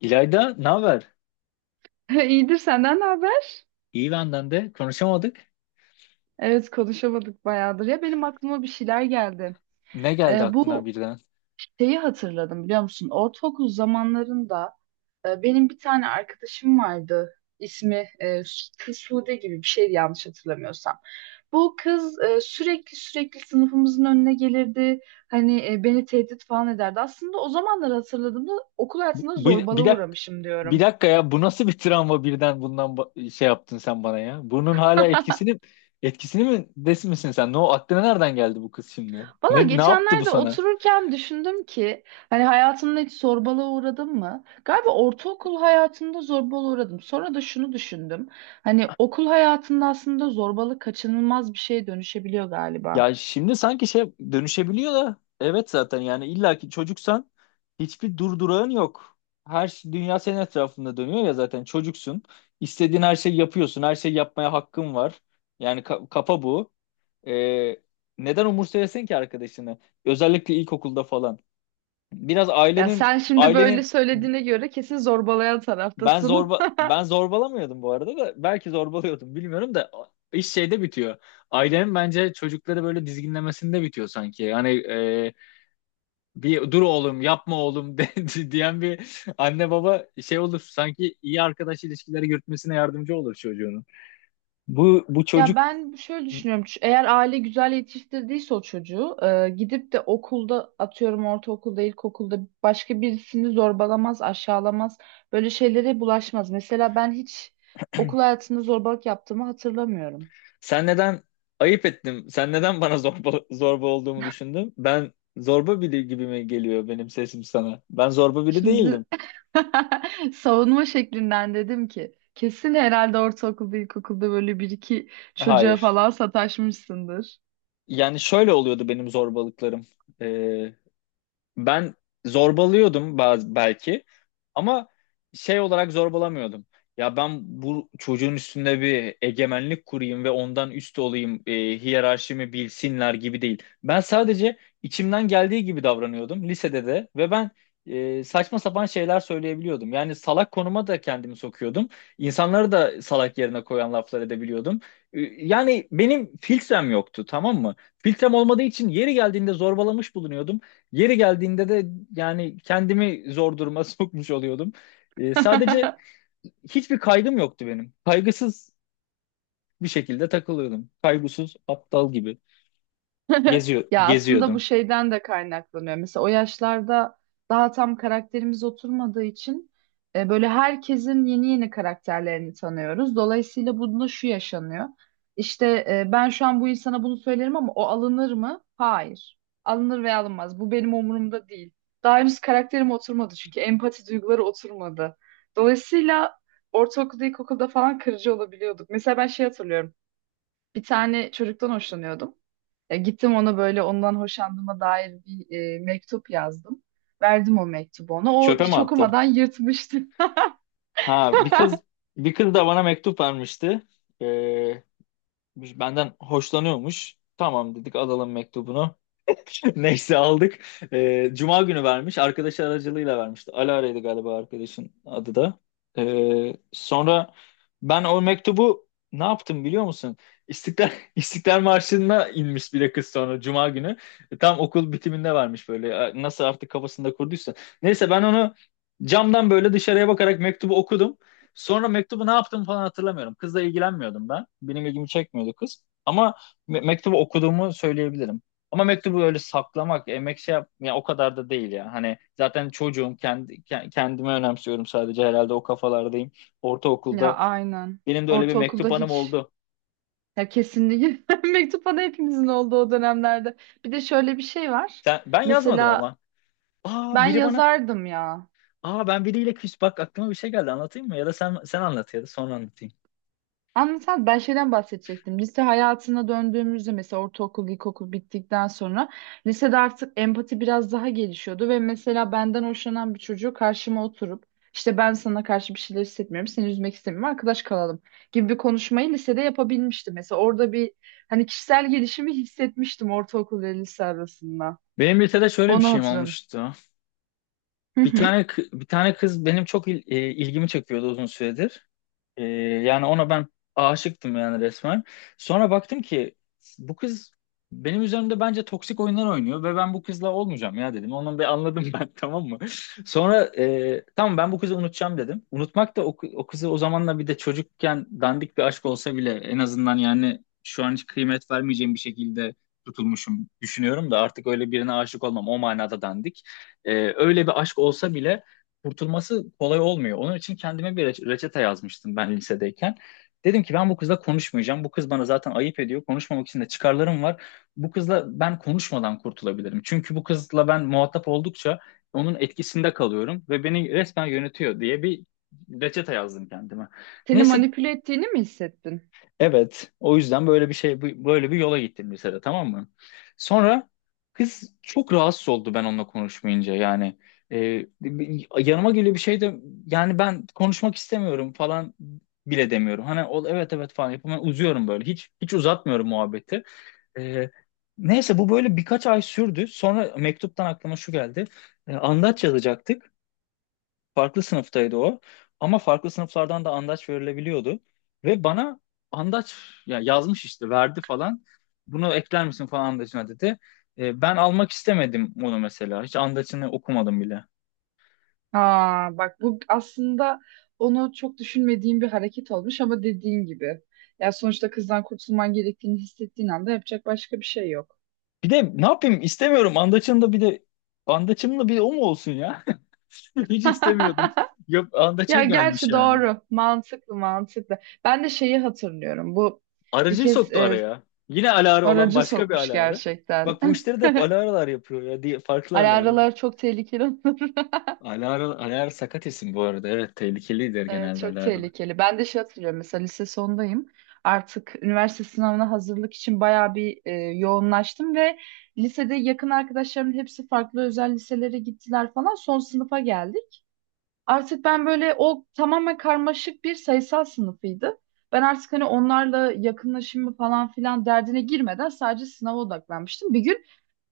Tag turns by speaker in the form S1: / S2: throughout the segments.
S1: İlayda ne haber?
S2: İyidir, senden ne haber?
S1: İyi benden de. Konuşamadık.
S2: Evet, konuşamadık bayağıdır. Ya benim aklıma bir şeyler geldi.
S1: Ne geldi aklına
S2: Bu
S1: birden?
S2: şeyi hatırladım, biliyor musun? Ortaokul zamanlarında benim bir tane arkadaşım vardı. İsmi Sude gibi bir şeydi, yanlış hatırlamıyorsam. Bu kız sürekli sürekli sınıfımızın önüne gelirdi. Hani beni tehdit falan ederdi. Aslında o zamanları hatırladığımda okul hayatında
S1: Bu,
S2: zorbalığa uğramışım
S1: bir
S2: diyorum.
S1: dakika ya, bu nasıl bir travma birden şey yaptın sen bana ya? Bunun hala etkisini mi desin misin sen? Ne o aklına nereden geldi bu kız şimdi?
S2: Valla
S1: Ne yaptı bu
S2: geçenlerde
S1: sana?
S2: otururken düşündüm ki hani hayatımda hiç zorbalığa uğradım mı? Galiba ortaokul hayatımda zorbalığa uğradım. Sonra da şunu düşündüm. Hani okul hayatında aslında zorbalık kaçınılmaz bir şeye dönüşebiliyor galiba.
S1: Ya şimdi sanki şey dönüşebiliyor da evet, zaten yani illaki çocuksan hiçbir durdurağın yok. Dünya senin etrafında dönüyor ya, zaten çocuksun. İstediğin her şeyi yapıyorsun. Her şeyi yapmaya hakkın var. Yani kafa bu. Ee, Neden umursayasın ki arkadaşını? Özellikle ilkokulda falan. Biraz
S2: Ya
S1: ailenin
S2: sen şimdi böyle
S1: ailenin
S2: söylediğine göre kesin zorbalayan taraftasın.
S1: ben zorbalamıyordum bu arada, da belki zorbalıyordum bilmiyorum da iş şeyde bitiyor. Ailenin bence çocukları böyle dizginlemesinde bitiyor sanki. Yani bir dur oğlum, yapma oğlum de, diyen bir anne baba şey olur. Sanki iyi arkadaş ilişkileri yürütmesine yardımcı olur çocuğunun. Bu
S2: Ya
S1: çocuk…
S2: ben şöyle düşünüyorum. Eğer aile güzel yetiştirdiyse o çocuğu, gidip de okulda, atıyorum, ortaokulda, ilkokulda başka birisini zorbalamaz, aşağılamaz. Böyle şeylere bulaşmaz. Mesela ben hiç okul hayatında zorbalık yaptığımı hatırlamıyorum.
S1: Sen neden ayıp ettim? Sen neden bana zorba olduğumu düşündün? Ben zorba biri gibi mi geliyor benim sesim sana? Ben zorba biri değildim.
S2: Şimdi savunma şeklinden dedim ki kesin herhalde ortaokulda, ilkokulda böyle bir iki çocuğa
S1: Hayır.
S2: falan sataşmışsındır.
S1: Yani şöyle oluyordu benim zorbalıklarım. Ee, Ben zorbalıyordum belki, ama şey olarak zorbalamıyordum. Ya ben bu çocuğun üstünde bir egemenlik kurayım ve ondan üst olayım, hiyerarşimi bilsinler gibi değil. Ben sadece içimden geldiği gibi davranıyordum lisede de, ve ben saçma sapan şeyler söyleyebiliyordum. Yani salak konuma da kendimi sokuyordum. İnsanları da salak yerine koyan laflar edebiliyordum. Yani benim filtrem yoktu, tamam mı? Filtrem olmadığı için yeri geldiğinde zorbalamış bulunuyordum. Yeri geldiğinde de yani kendimi zor duruma sokmuş oluyordum. Sadece hiçbir kaygım yoktu benim. Kaygısız bir şekilde takılıyordum. Kaygısız aptal gibi geziyor
S2: Ya aslında bu
S1: geziyordum.
S2: şeyden de kaynaklanıyor. Mesela o yaşlarda daha tam karakterimiz oturmadığı için böyle herkesin yeni yeni karakterlerini tanıyoruz. Dolayısıyla bunda şu yaşanıyor. İşte ben şu an bu insana bunu söylerim ama o alınır mı? Hayır. Alınır veya alınmaz. Bu benim umurumda değil. Daha henüz karakterim oturmadı çünkü empati duyguları oturmadı. Dolayısıyla ortaokulda, ilkokulda falan kırıcı olabiliyorduk. Mesela ben şey hatırlıyorum. Bir tane çocuktan hoşlanıyordum. Ya gittim ona böyle, ondan hoşlandığıma dair bir mektup yazdım. Verdim o mektubu ona. O
S1: Çöpe mi
S2: hiç
S1: attı?
S2: okumadan yırtmıştı.
S1: Ha, bir kız da bana mektup vermişti. Ee, Benden hoşlanıyormuş. Tamam dedik, alalım mektubunu. Neyse aldık. Cuma günü vermiş, arkadaşı aracılığıyla vermişti. Alara'ydı galiba arkadaşın adı da. Sonra ben o mektubu ne yaptım biliyor musun? İstiklal, İstiklal Marşı'na inmiş bir de kız, sonra Cuma günü. Tam okul bitiminde vermiş böyle. Nasıl artık kafasında kurduysa. Neyse, ben onu camdan böyle dışarıya bakarak mektubu okudum. Sonra mektubu ne yaptım falan hatırlamıyorum. Kızla ilgilenmiyordum ben. Benim ilgimi çekmiyordu kız. Ama mektubu okuduğumu söyleyebilirim. Ama mektubu öyle saklamak, emek şey yap, ya o kadar da değil ya. Hani zaten çocuğum, kendimi önemsiyorum sadece, herhalde o kafalardayım.
S2: Ya
S1: Ortaokulda
S2: aynen.
S1: benim de öyle bir
S2: Ortaokulda
S1: mektup anım
S2: hiç,
S1: oldu.
S2: ya kesinlikle mektup bana, hepimizin olduğu o dönemlerde. Bir de şöyle bir şey var.
S1: Ben yazmadım
S2: Mesela
S1: ama. Aa
S2: ben
S1: biri bana,
S2: yazardım ya.
S1: Ben biriyle küs, bak aklıma bir şey geldi, anlatayım mı? Ya da sen anlat, ya da sonra anlatayım.
S2: Anlatan ben şeyden bahsedecektim. Lise hayatına döndüğümüzde, mesela ortaokul, ilkokul bittikten sonra lisede artık empati biraz daha gelişiyordu ve mesela benden hoşlanan bir çocuğu karşıma oturup işte ben sana karşı bir şeyler hissetmiyorum, seni üzmek istemiyorum, arkadaş kalalım gibi bir konuşmayı lisede yapabilmiştim. Mesela orada bir hani kişisel gelişimi hissetmiştim ortaokul ve lise arasında.
S1: Benim lisede şöyle bir
S2: Onu
S1: şeyim
S2: hatırladım.
S1: olmuştu.
S2: Hı
S1: Bir
S2: hı.
S1: tane kı- bir tane kız benim çok ilgimi çekiyordu uzun süredir. Ee, Yani ona ben aşıktım, yani resmen. Sonra baktım ki bu kız benim üzerimde bence toksik oyunlar oynuyor ve ben bu kızla olmayacağım ya, dedim. Onu bir anladım ben, tamam mı? Sonra tamam, ben bu kızı unutacağım dedim. Unutmak da o kızı o zamanla, bir de çocukken dandik bir aşk olsa bile, en azından yani şu an hiç kıymet vermeyeceğim bir şekilde tutulmuşum düşünüyorum da artık öyle birine aşık olmam, o manada dandik. Öyle bir aşk olsa bile kurtulması kolay olmuyor. Onun için kendime bir reçete yazmıştım ben lisedeyken. Dedim ki ben bu kızla konuşmayacağım. Bu kız bana zaten ayıp ediyor. Konuşmamak için de çıkarlarım var. Bu kızla ben konuşmadan kurtulabilirim. Çünkü bu kızla ben muhatap oldukça onun etkisinde kalıyorum ve beni resmen yönetiyor, diye bir reçete yazdım kendime.
S2: Seni
S1: Neyse.
S2: manipüle ettiğini mi hissettin?
S1: Evet, o yüzden böyle bir şey böyle bir yola gittim lisede, tamam mı? Sonra kız çok rahatsız oldu ben onunla konuşmayınca. Yani yanıma geliyor bir şey de, yani ben konuşmak istemiyorum falan bile demiyorum. Hani o, evet evet falan yapıyorum. Ben uzuyorum böyle, hiç uzatmıyorum muhabbeti. E, Neyse, bu böyle birkaç ay sürdü. Sonra mektuptan aklıma şu geldi. Andaç yazacaktık. Farklı sınıftaydı o. Ama farklı sınıflardan da andaç verilebiliyordu. Ve bana andaç, ya, yazmış işte verdi falan. Bunu ekler misin falan andaçına, dedi. Ben almak istemedim onu mesela. Hiç andaçını okumadım bile.
S2: Aa, bak, bu aslında onu çok düşünmediğim bir hareket olmuş ama dediğin gibi. Ya sonuçta kızdan kurtulman gerektiğini hissettiğin anda yapacak başka bir şey yok.
S1: Bir de ne yapayım, istemiyorum andaçın da, bir de andaçım da bir de o mu olsun ya? Hiç istemiyordum. Yok, andaça
S2: Ya
S1: gelmiş
S2: gerçi
S1: yani.
S2: doğru. Mantıklı, mantıklı. Ben de şeyi hatırlıyorum. Bu bir
S1: Aracıyı
S2: kez
S1: soktu araya. Yine aları olan
S2: aracı
S1: başka bir
S2: sokmuş
S1: aları.
S2: gerçekten.
S1: Bak, bu işleri de hep alaralar yapıyor ya, diye farklı aları.
S2: Alaralar çok tehlikeli.
S1: Alara, Alara sakat isim bu arada. Evet, tehlikelidir
S2: Evet,
S1: genelde
S2: çok
S1: Alara.
S2: tehlikeli. Ben de şey hatırlıyorum, mesela lise sondayım. Artık üniversite sınavına hazırlık için bayağı bir yoğunlaştım ve lisede yakın arkadaşlarımın hepsi farklı özel liselere gittiler falan. Son sınıfa geldik. Artık ben böyle, o tamamen karmaşık bir sayısal sınıfıydı. Ben artık hani onlarla yakınlaşımı falan filan derdine girmeden sadece sınava odaklanmıştım. Bir gün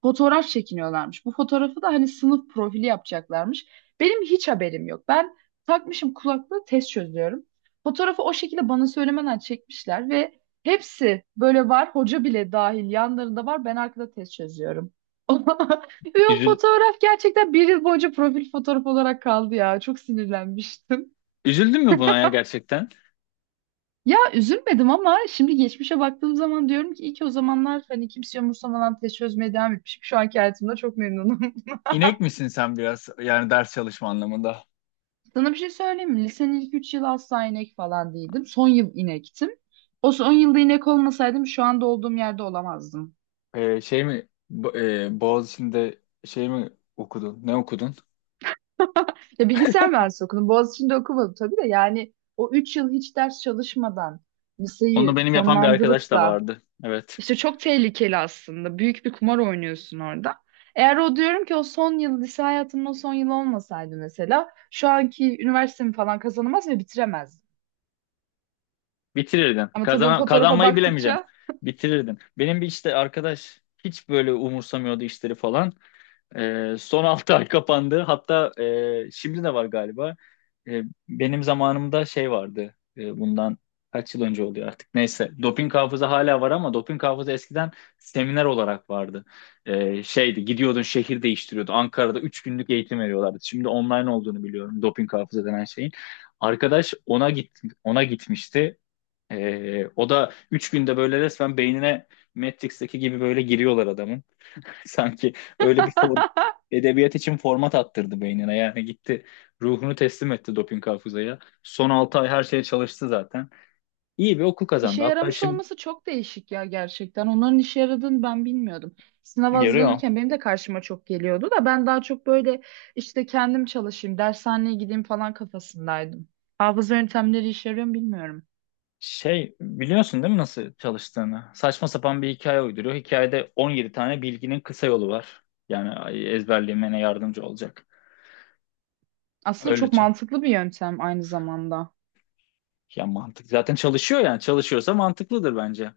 S2: fotoğraf çekiniyorlarmış. Bu fotoğrafı da hani sınıf profili yapacaklarmış. Benim hiç haberim yok. Ben takmışım kulaklığı, test çözüyorum. Fotoğrafı o şekilde bana söylemeden çekmişler ve hepsi böyle var. Hoca bile dahil yanlarında var. Ben arkada test çözüyorum. Ve o
S1: Üzül,
S2: fotoğraf gerçekten bir yıl boyunca profil fotoğraf olarak kaldı ya. Çok sinirlenmiştim.
S1: Üzüldün mü buna ya gerçekten?
S2: Ya üzülmedim ama şimdi geçmişe baktığım zaman diyorum ki iyi ki o zamanlar hani kimse umursamadan test çözmeye devam etmişim. Şu anki hayatımda çok memnunum.
S1: İnek misin sen biraz? Yani ders çalışma anlamında.
S2: Sana bir şey söyleyeyim mi? Lisenin ilk 3 yılı asla inek falan değildim. Son yıl inektim. O son yılda inek olmasaydım şu anda olduğum yerde olamazdım.
S1: Şey mi? Boğaziçi'nde şey mi okudun? Ne okudun?
S2: Ya bilgisayar mühendisliği okudum. Boğaziçi'nde okumadım tabii de, yani o 3 yıl hiç ders çalışmadan
S1: Onu
S2: liseyi
S1: benim yapan bir arkadaş
S2: sonlandırıp
S1: da
S2: da,
S1: vardı. Evet.
S2: İşte çok tehlikeli aslında. Büyük bir kumar oynuyorsun orada. Eğer o, diyorum ki, o son yıl, lise hayatımın o son yılı olmasaydı mesela şu anki üniversitemi falan kazanamaz ve bitiremezdim.
S1: Bitirirdin.
S2: Ama tabii o fotoğrafa
S1: Kazanmayı bilemeyeceğim.
S2: baktıkça
S1: Bitirirdin. Benim bir işte arkadaş hiç böyle umursamıyordu işleri falan. Son 6 ay kapandı. Hatta şimdi de var galiba. E, Benim zamanımda şey vardı. Bundan kaç yıl önce oluyor artık. Neyse. Doping hafıza hala var ama doping hafıza eskiden seminer olarak vardı. Şeydi, gidiyordun, şehir değiştiriyordu. Ankara'da 3 günlük eğitim veriyorlardı. Şimdi online olduğunu biliyorum doping hafıza denen şeyin. Arkadaş ona gitmişti. O da 3 günde böyle resmen beynine Matrix'teki gibi böyle giriyorlar adamın. Sanki öyle bir edebiyat için format attırdı beynine. Yani gitti, ruhunu teslim etti doping hafızaya. Son 6 ay her şeye çalıştı zaten. İyi bir okul
S2: işe
S1: kazandı. Hatta
S2: yaramış
S1: şimdi
S2: olması çok değişik ya gerçekten. Onların işe yaradığını ben bilmiyordum. Sınava
S1: yarıyor.
S2: hazırlanırken benim de karşıma çok geliyordu da ben daha çok böyle işte kendim çalışayım, dershaneye gideyim falan kafasındaydım. Hafıza yöntemleri işe yarıyor mu bilmiyorum.
S1: Şey, biliyorsun değil mi nasıl çalıştığını? Saçma sapan bir hikaye uyduruyor. Hikayede 17 tane bilginin kısa yolu var. Yani ezberlemene yardımcı olacak.
S2: Aslında çok
S1: Öylece.
S2: mantıklı bir yöntem aynı zamanda.
S1: Ya mantık. Zaten çalışıyor yani. Çalışıyorsa mantıklıdır bence.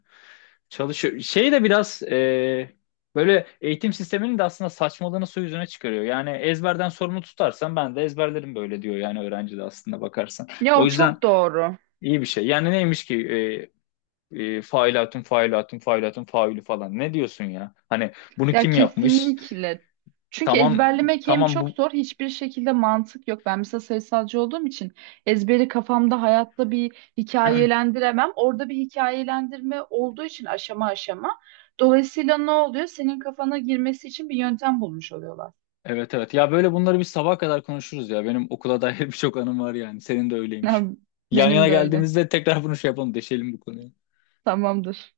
S1: Çalışıyor. Şey de biraz böyle eğitim sisteminin de aslında saçmalığını su yüzüne çıkarıyor. Yani ezberden sorumlu tutarsan ben de ezberlerim böyle diyor yani öğrenci de, aslında bakarsan.
S2: Ya
S1: O
S2: o
S1: yüzden
S2: çok doğru.
S1: iyi bir şey. Yani neymiş ki failatun failatun failatun faülü falan. Ne diyorsun ya? Hani bunu
S2: Ya
S1: kim yapmış?
S2: kesinlikle. Çünkü
S1: Tamam,
S2: ezberlemek hem
S1: tamam,
S2: çok
S1: bu…
S2: zor, hiçbir şekilde mantık yok. Ben mesela sayısalcı olduğum için ezberi kafamda hayatta bir hikayelendiremem. Orada bir hikayelendirme olduğu için aşama aşama. Dolayısıyla ne oluyor? Senin kafana girmesi için bir yöntem bulmuş oluyorlar.
S1: Evet, evet. Ya böyle bunları biz sabaha kadar konuşuruz ya. Benim okula dair birçok anım var yani. Senin de
S2: Ya,
S1: öyleymiş. Yan yana
S2: benim de öyle.
S1: geldiğimizde tekrar bunu şey yapalım, deşelim bu konuyu.
S2: Tamamdır.